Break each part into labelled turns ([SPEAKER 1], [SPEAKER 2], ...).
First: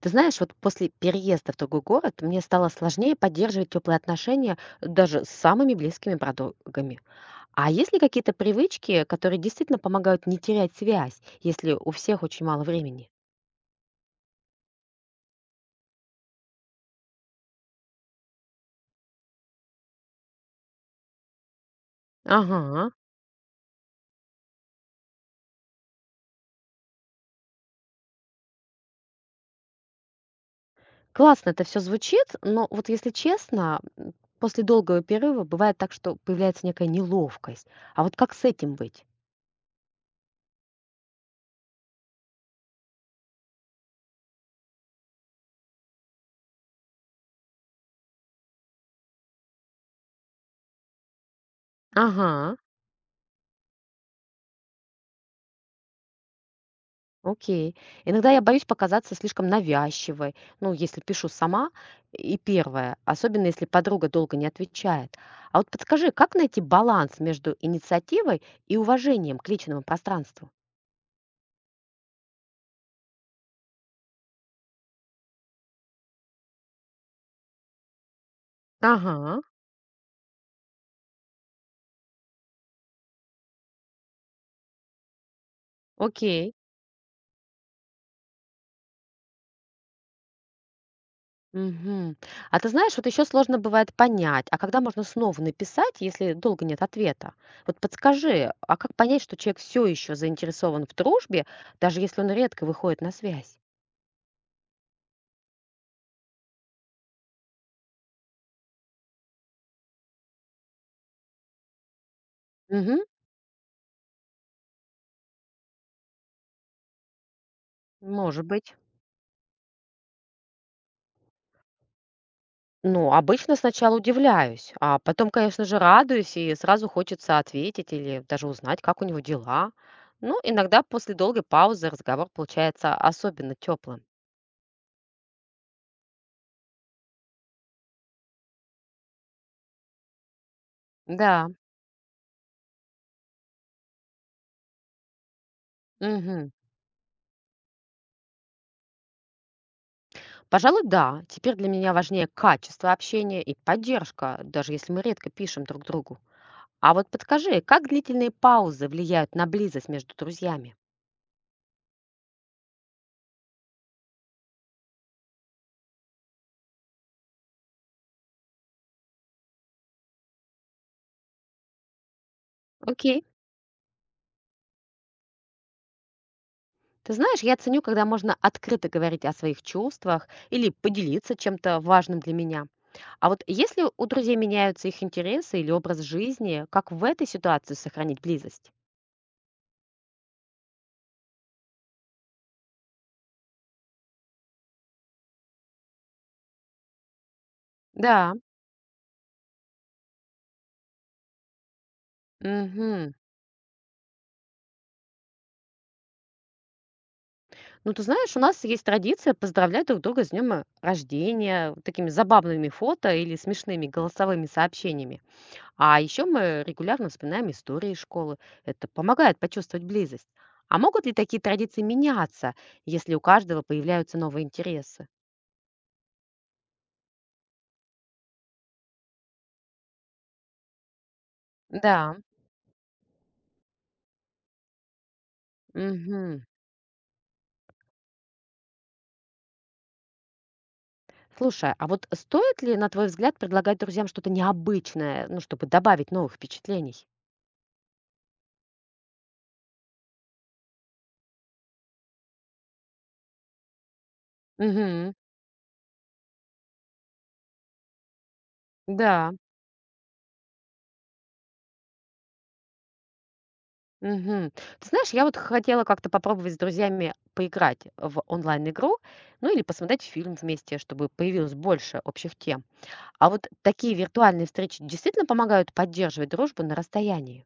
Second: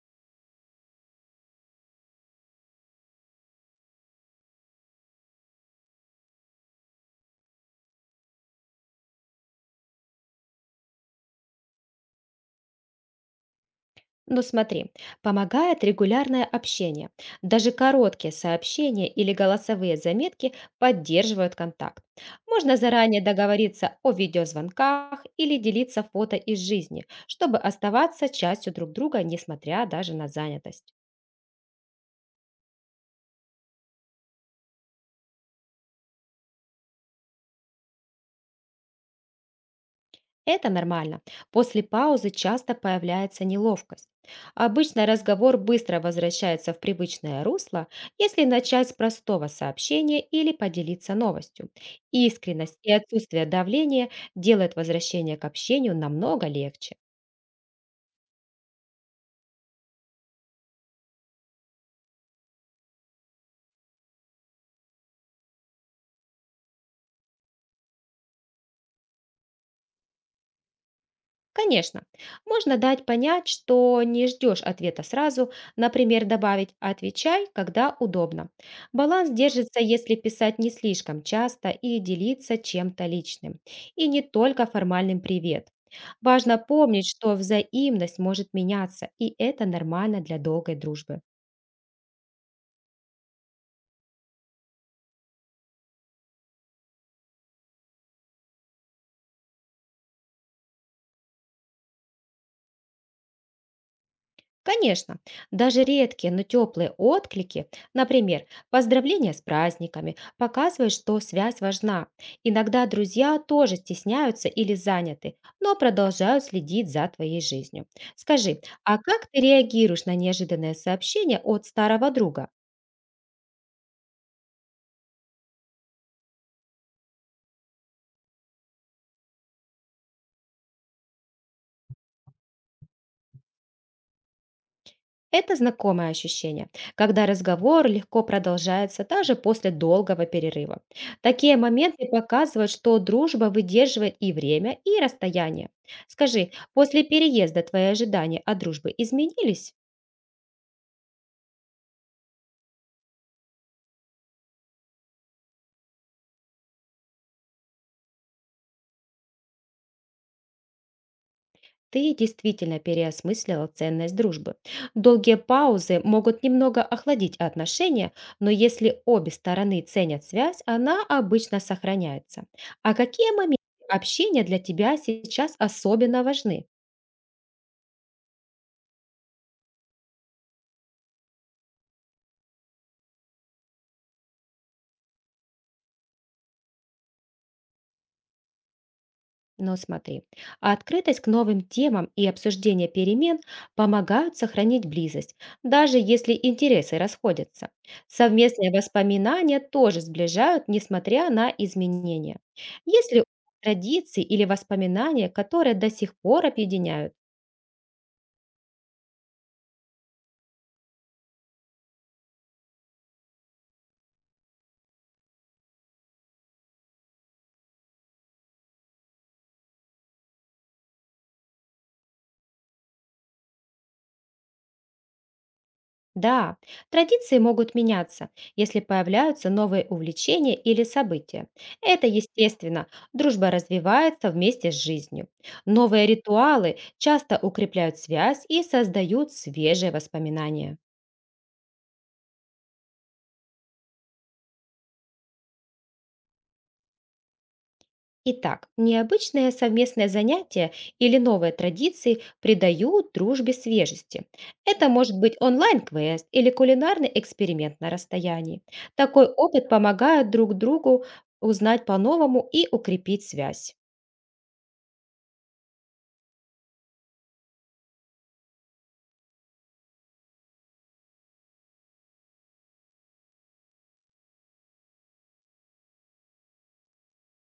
[SPEAKER 1] Ты знаешь, вот после переезда в другой город мне стало сложнее поддерживать теплые отношения даже с самыми близкими подругами. А есть ли какие-то привычки, которые действительно помогают не терять связь, если у всех очень мало времени?
[SPEAKER 2] Ну смотри, помогает регулярное общение. Даже короткие сообщения или голосовые заметки поддерживают контакт. Можно
[SPEAKER 1] Ага,
[SPEAKER 2] заранее договориться о видеозвонках или делиться фото из жизни, чтобы оставаться частью друг друга, несмотря даже на занятость.
[SPEAKER 1] классно это все звучит, но вот если честно, после долгого перерыва бывает так, что появляется некая неловкость. А вот как с этим быть?
[SPEAKER 2] Это нормально. После паузы часто появляется неловкость. Обычно разговор быстро возвращается в привычное русло, если начать с простого сообщения или поделиться новостью.
[SPEAKER 1] Ага.
[SPEAKER 2] Искренность и отсутствие давления делают возвращение к общению намного легче.
[SPEAKER 1] Окей. Иногда я боюсь показаться слишком навязчивой, ну, если пишу сама, и первое, особенно если подруга долго не отвечает. А вот подскажи, как найти баланс между инициативой и уважением к личному пространству?
[SPEAKER 2] Конечно, можно дать понять, что не ждешь ответа сразу, например, добавить «отвечай, когда удобно». Баланс
[SPEAKER 1] Ага,
[SPEAKER 2] держится, если писать не слишком часто и делиться чем-то личным, и не только формальным «привет».
[SPEAKER 1] окей.
[SPEAKER 2] Важно помнить, что взаимность может меняться, и это нормально для долгой дружбы.
[SPEAKER 1] Мгм. А ты знаешь, вот еще сложно бывает понять, а когда можно снова написать, если долго нет ответа? Вот подскажи, а как понять, что человек все еще заинтересован в дружбе, даже если он редко выходит на связь?
[SPEAKER 2] Конечно, даже редкие, но теплые отклики, например, поздравления с праздниками, показывают, что связь важна. Иногда
[SPEAKER 1] Угу,
[SPEAKER 2] друзья тоже стесняются или заняты, но продолжают следить за твоей жизнью.
[SPEAKER 1] может
[SPEAKER 2] Скажи,
[SPEAKER 1] быть.
[SPEAKER 2] а как ты реагируешь на неожиданное сообщение от старого друга?
[SPEAKER 1] Ну, обычно сначала удивляюсь, а потом, конечно же, радуюсь и сразу хочется ответить или даже узнать, как у него дела. Ну, иногда после долгой паузы разговор получается особенно теплым.
[SPEAKER 2] Это знакомое ощущение, когда разговор легко продолжается даже после долгого перерыва.
[SPEAKER 1] Да,
[SPEAKER 2] Такие моменты показывают, что дружба выдерживает и время, и расстояние.
[SPEAKER 1] мгм.
[SPEAKER 2] Скажи, после переезда твои ожидания от дружбы изменились?
[SPEAKER 1] Пожалуй, да. Теперь для меня важнее качество общения и поддержка, даже если мы редко пишем друг другу. А вот подскажи, как длительные паузы влияют на близость между друзьями?
[SPEAKER 2] Ты действительно переосмыслила ценность дружбы. Долгие паузы могут немного охладить отношения, но если обе стороны ценят связь, она обычно сохраняется. А
[SPEAKER 1] Окей.
[SPEAKER 2] какие моменты общения для тебя сейчас особенно важны?
[SPEAKER 1] Ты знаешь, я ценю, когда можно открыто говорить о своих чувствах или поделиться чем-то важным для меня. А вот если у друзей меняются их интересы или образ жизни, как в этой ситуации сохранить близость?
[SPEAKER 2] Но смотри, а открытость к новым темам и обсуждение перемен помогают сохранить близость, даже если интересы расходятся.
[SPEAKER 1] Да.
[SPEAKER 2] Совместные воспоминания тоже сближают, несмотря на изменения.
[SPEAKER 1] Мгм.
[SPEAKER 2] Если традиции или воспоминания, которые до сих пор объединяют…
[SPEAKER 1] Ну, ты знаешь, у нас есть традиция поздравлять друг друга с днем рождения вот такими забавными фото или смешными голосовыми сообщениями. А еще мы регулярно вспоминаем истории из школы. Это помогает почувствовать близость. А могут ли такие традиции меняться, если у каждого появляются новые интересы?
[SPEAKER 2] Да, традиции могут меняться, если появляются новые увлечения или события. Это
[SPEAKER 1] Да.
[SPEAKER 2] естественно, дружба развивается вместе с жизнью. Новые
[SPEAKER 1] Мгм.
[SPEAKER 2] ритуалы часто укрепляют связь и создают свежие воспоминания.
[SPEAKER 1] Слушай, а вот стоит ли, на твой взгляд, предлагать друзьям что-то необычное, ну, чтобы добавить новых впечатлений?
[SPEAKER 2] Итак, необычное совместное занятие или новые традиции придают дружбе свежести. Это
[SPEAKER 1] Угу,
[SPEAKER 2] может быть онлайн-квест или кулинарный эксперимент на расстоянии. Такой
[SPEAKER 1] да.
[SPEAKER 2] опыт помогает друг другу узнать по-новому и укрепить связь.
[SPEAKER 1] Угу. Ты знаешь, я вот хотела как-то попробовать с друзьями поиграть в онлайн-игру, ну или посмотреть фильм вместе, чтобы появилось больше общих тем. А вот такие виртуальные встречи действительно помогают поддерживать дружбу на расстоянии?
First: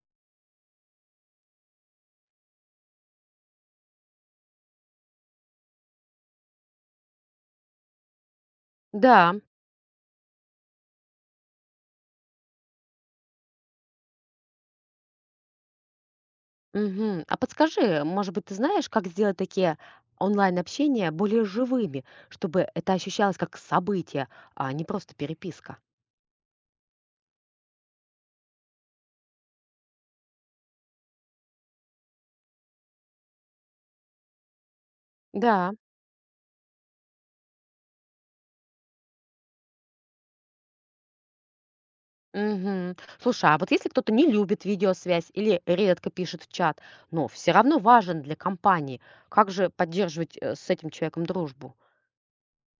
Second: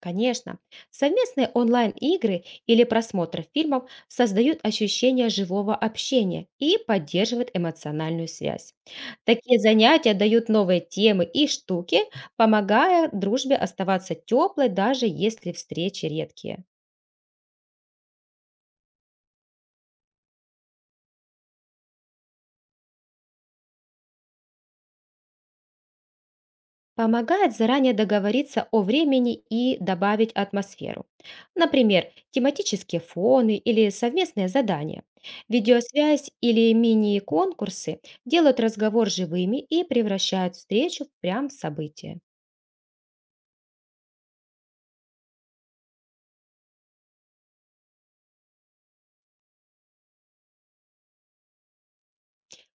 [SPEAKER 2] Конечно, совместные онлайн-игры или просмотр фильмов создают ощущение живого общения и поддерживают эмоциональную связь.
[SPEAKER 1] Да,
[SPEAKER 2] Такие занятия дают новые темы и штуки, помогая дружбе оставаться теплой, даже если встречи редкие.
[SPEAKER 1] мгм. А подскажи, может быть, ты знаешь, как сделать такие онлайн-общения более живыми, чтобы это ощущалось как событие, а не просто переписка?
[SPEAKER 2] Помогает заранее договориться о времени и добавить атмосферу. Например, тематические фоны или совместные задания.
[SPEAKER 1] Да.
[SPEAKER 2] Видеосвязь или мини-конкурсы делают разговор живыми и превращают встречу в прям событие.
[SPEAKER 1] Мгм. Слушай, а вот если кто-то не любит видеосвязь или редко пишет в чат, но все равно важен для компании, как же поддерживать с этим человеком дружбу?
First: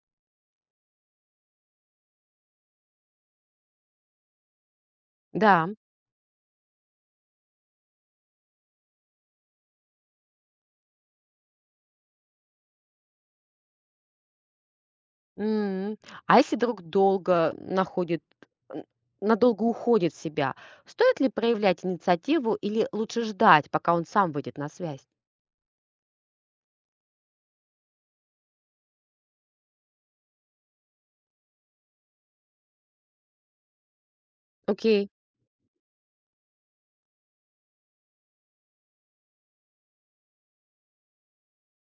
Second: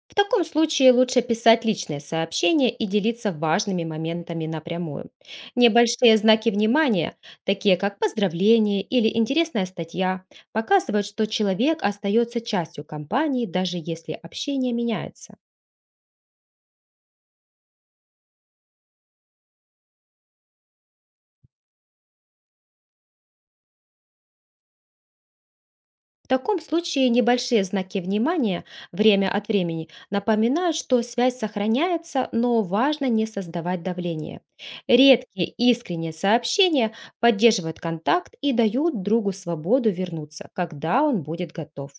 [SPEAKER 2] В таком случае лучше писать личные сообщения и делиться важными моментами напрямую.
[SPEAKER 1] Да.
[SPEAKER 2] Небольшие знаки внимания, такие как поздравление или интересная статья, показывают, что человек остается частью компании, даже если общение меняется.
[SPEAKER 1] М. А если друг долго находит, н надолго уходит в себя, стоит ли проявлять инициативу или лучше ждать, пока он сам выйдет на связь?
[SPEAKER 2] В таком случае небольшие знаки внимания время от времени напоминают, что связь сохраняется, но важно не создавать давление.
[SPEAKER 1] Окей.
[SPEAKER 2] Редкие искренние сообщения поддерживают контакт и дают другу свободу вернуться, когда он будет готов.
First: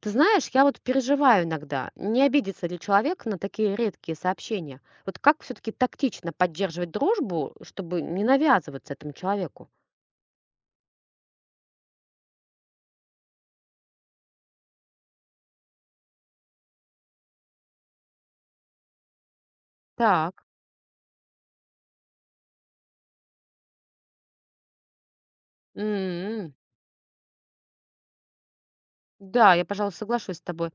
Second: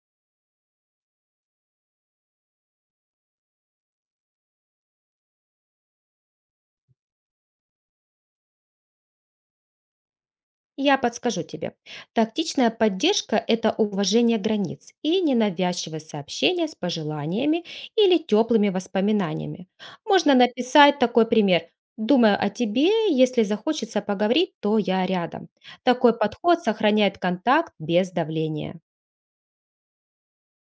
[SPEAKER 1] Ты знаешь, я вот переживаю иногда, не обидится ли человек на такие редкие сообщения. Вот как все-таки тактично поддерживать дружбу, чтобы не навязываться этому человеку?
[SPEAKER 2] Я подскажу тебе. Тактичная поддержка – это уважение границ и ненавязчивое сообщение с пожеланиями или теплыми воспоминаниями. Можно
[SPEAKER 1] Так.
[SPEAKER 2] написать такой пример. Думаю о тебе, если захочется поговорить, то я рядом. Такой
[SPEAKER 1] М.
[SPEAKER 2] подход сохраняет контакт без давления.
[SPEAKER 1] Да, я, пожалуй, соглашусь с тобой.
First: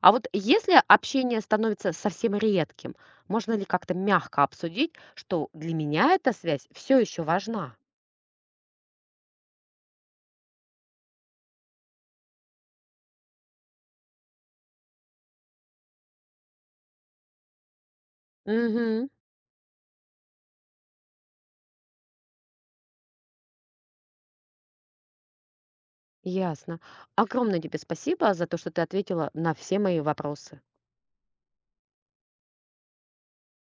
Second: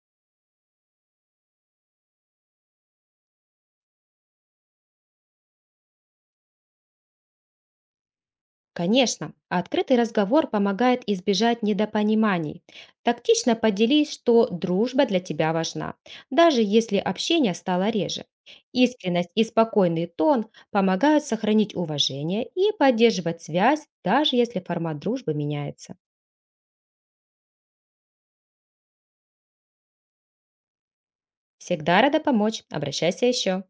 [SPEAKER 1] А вот если общение становится совсем редким, можно ли как-то мягко обсудить, что для меня эта связь все еще важна?
[SPEAKER 2] Конечно, открытый разговор помогает избежать недопониманий. Тактично поделись, что дружба для тебя важна, даже если общение стало реже.
[SPEAKER 1] Угу,
[SPEAKER 2] Искренность и спокойный тон помогают сохранить уважение и поддерживать связь, даже если формат дружбы меняется.
[SPEAKER 1] ясно. Огромное тебе спасибо за то, что ты ответила на все мои вопросы.
[SPEAKER 2] Всегда рада помочь. Обращайся еще.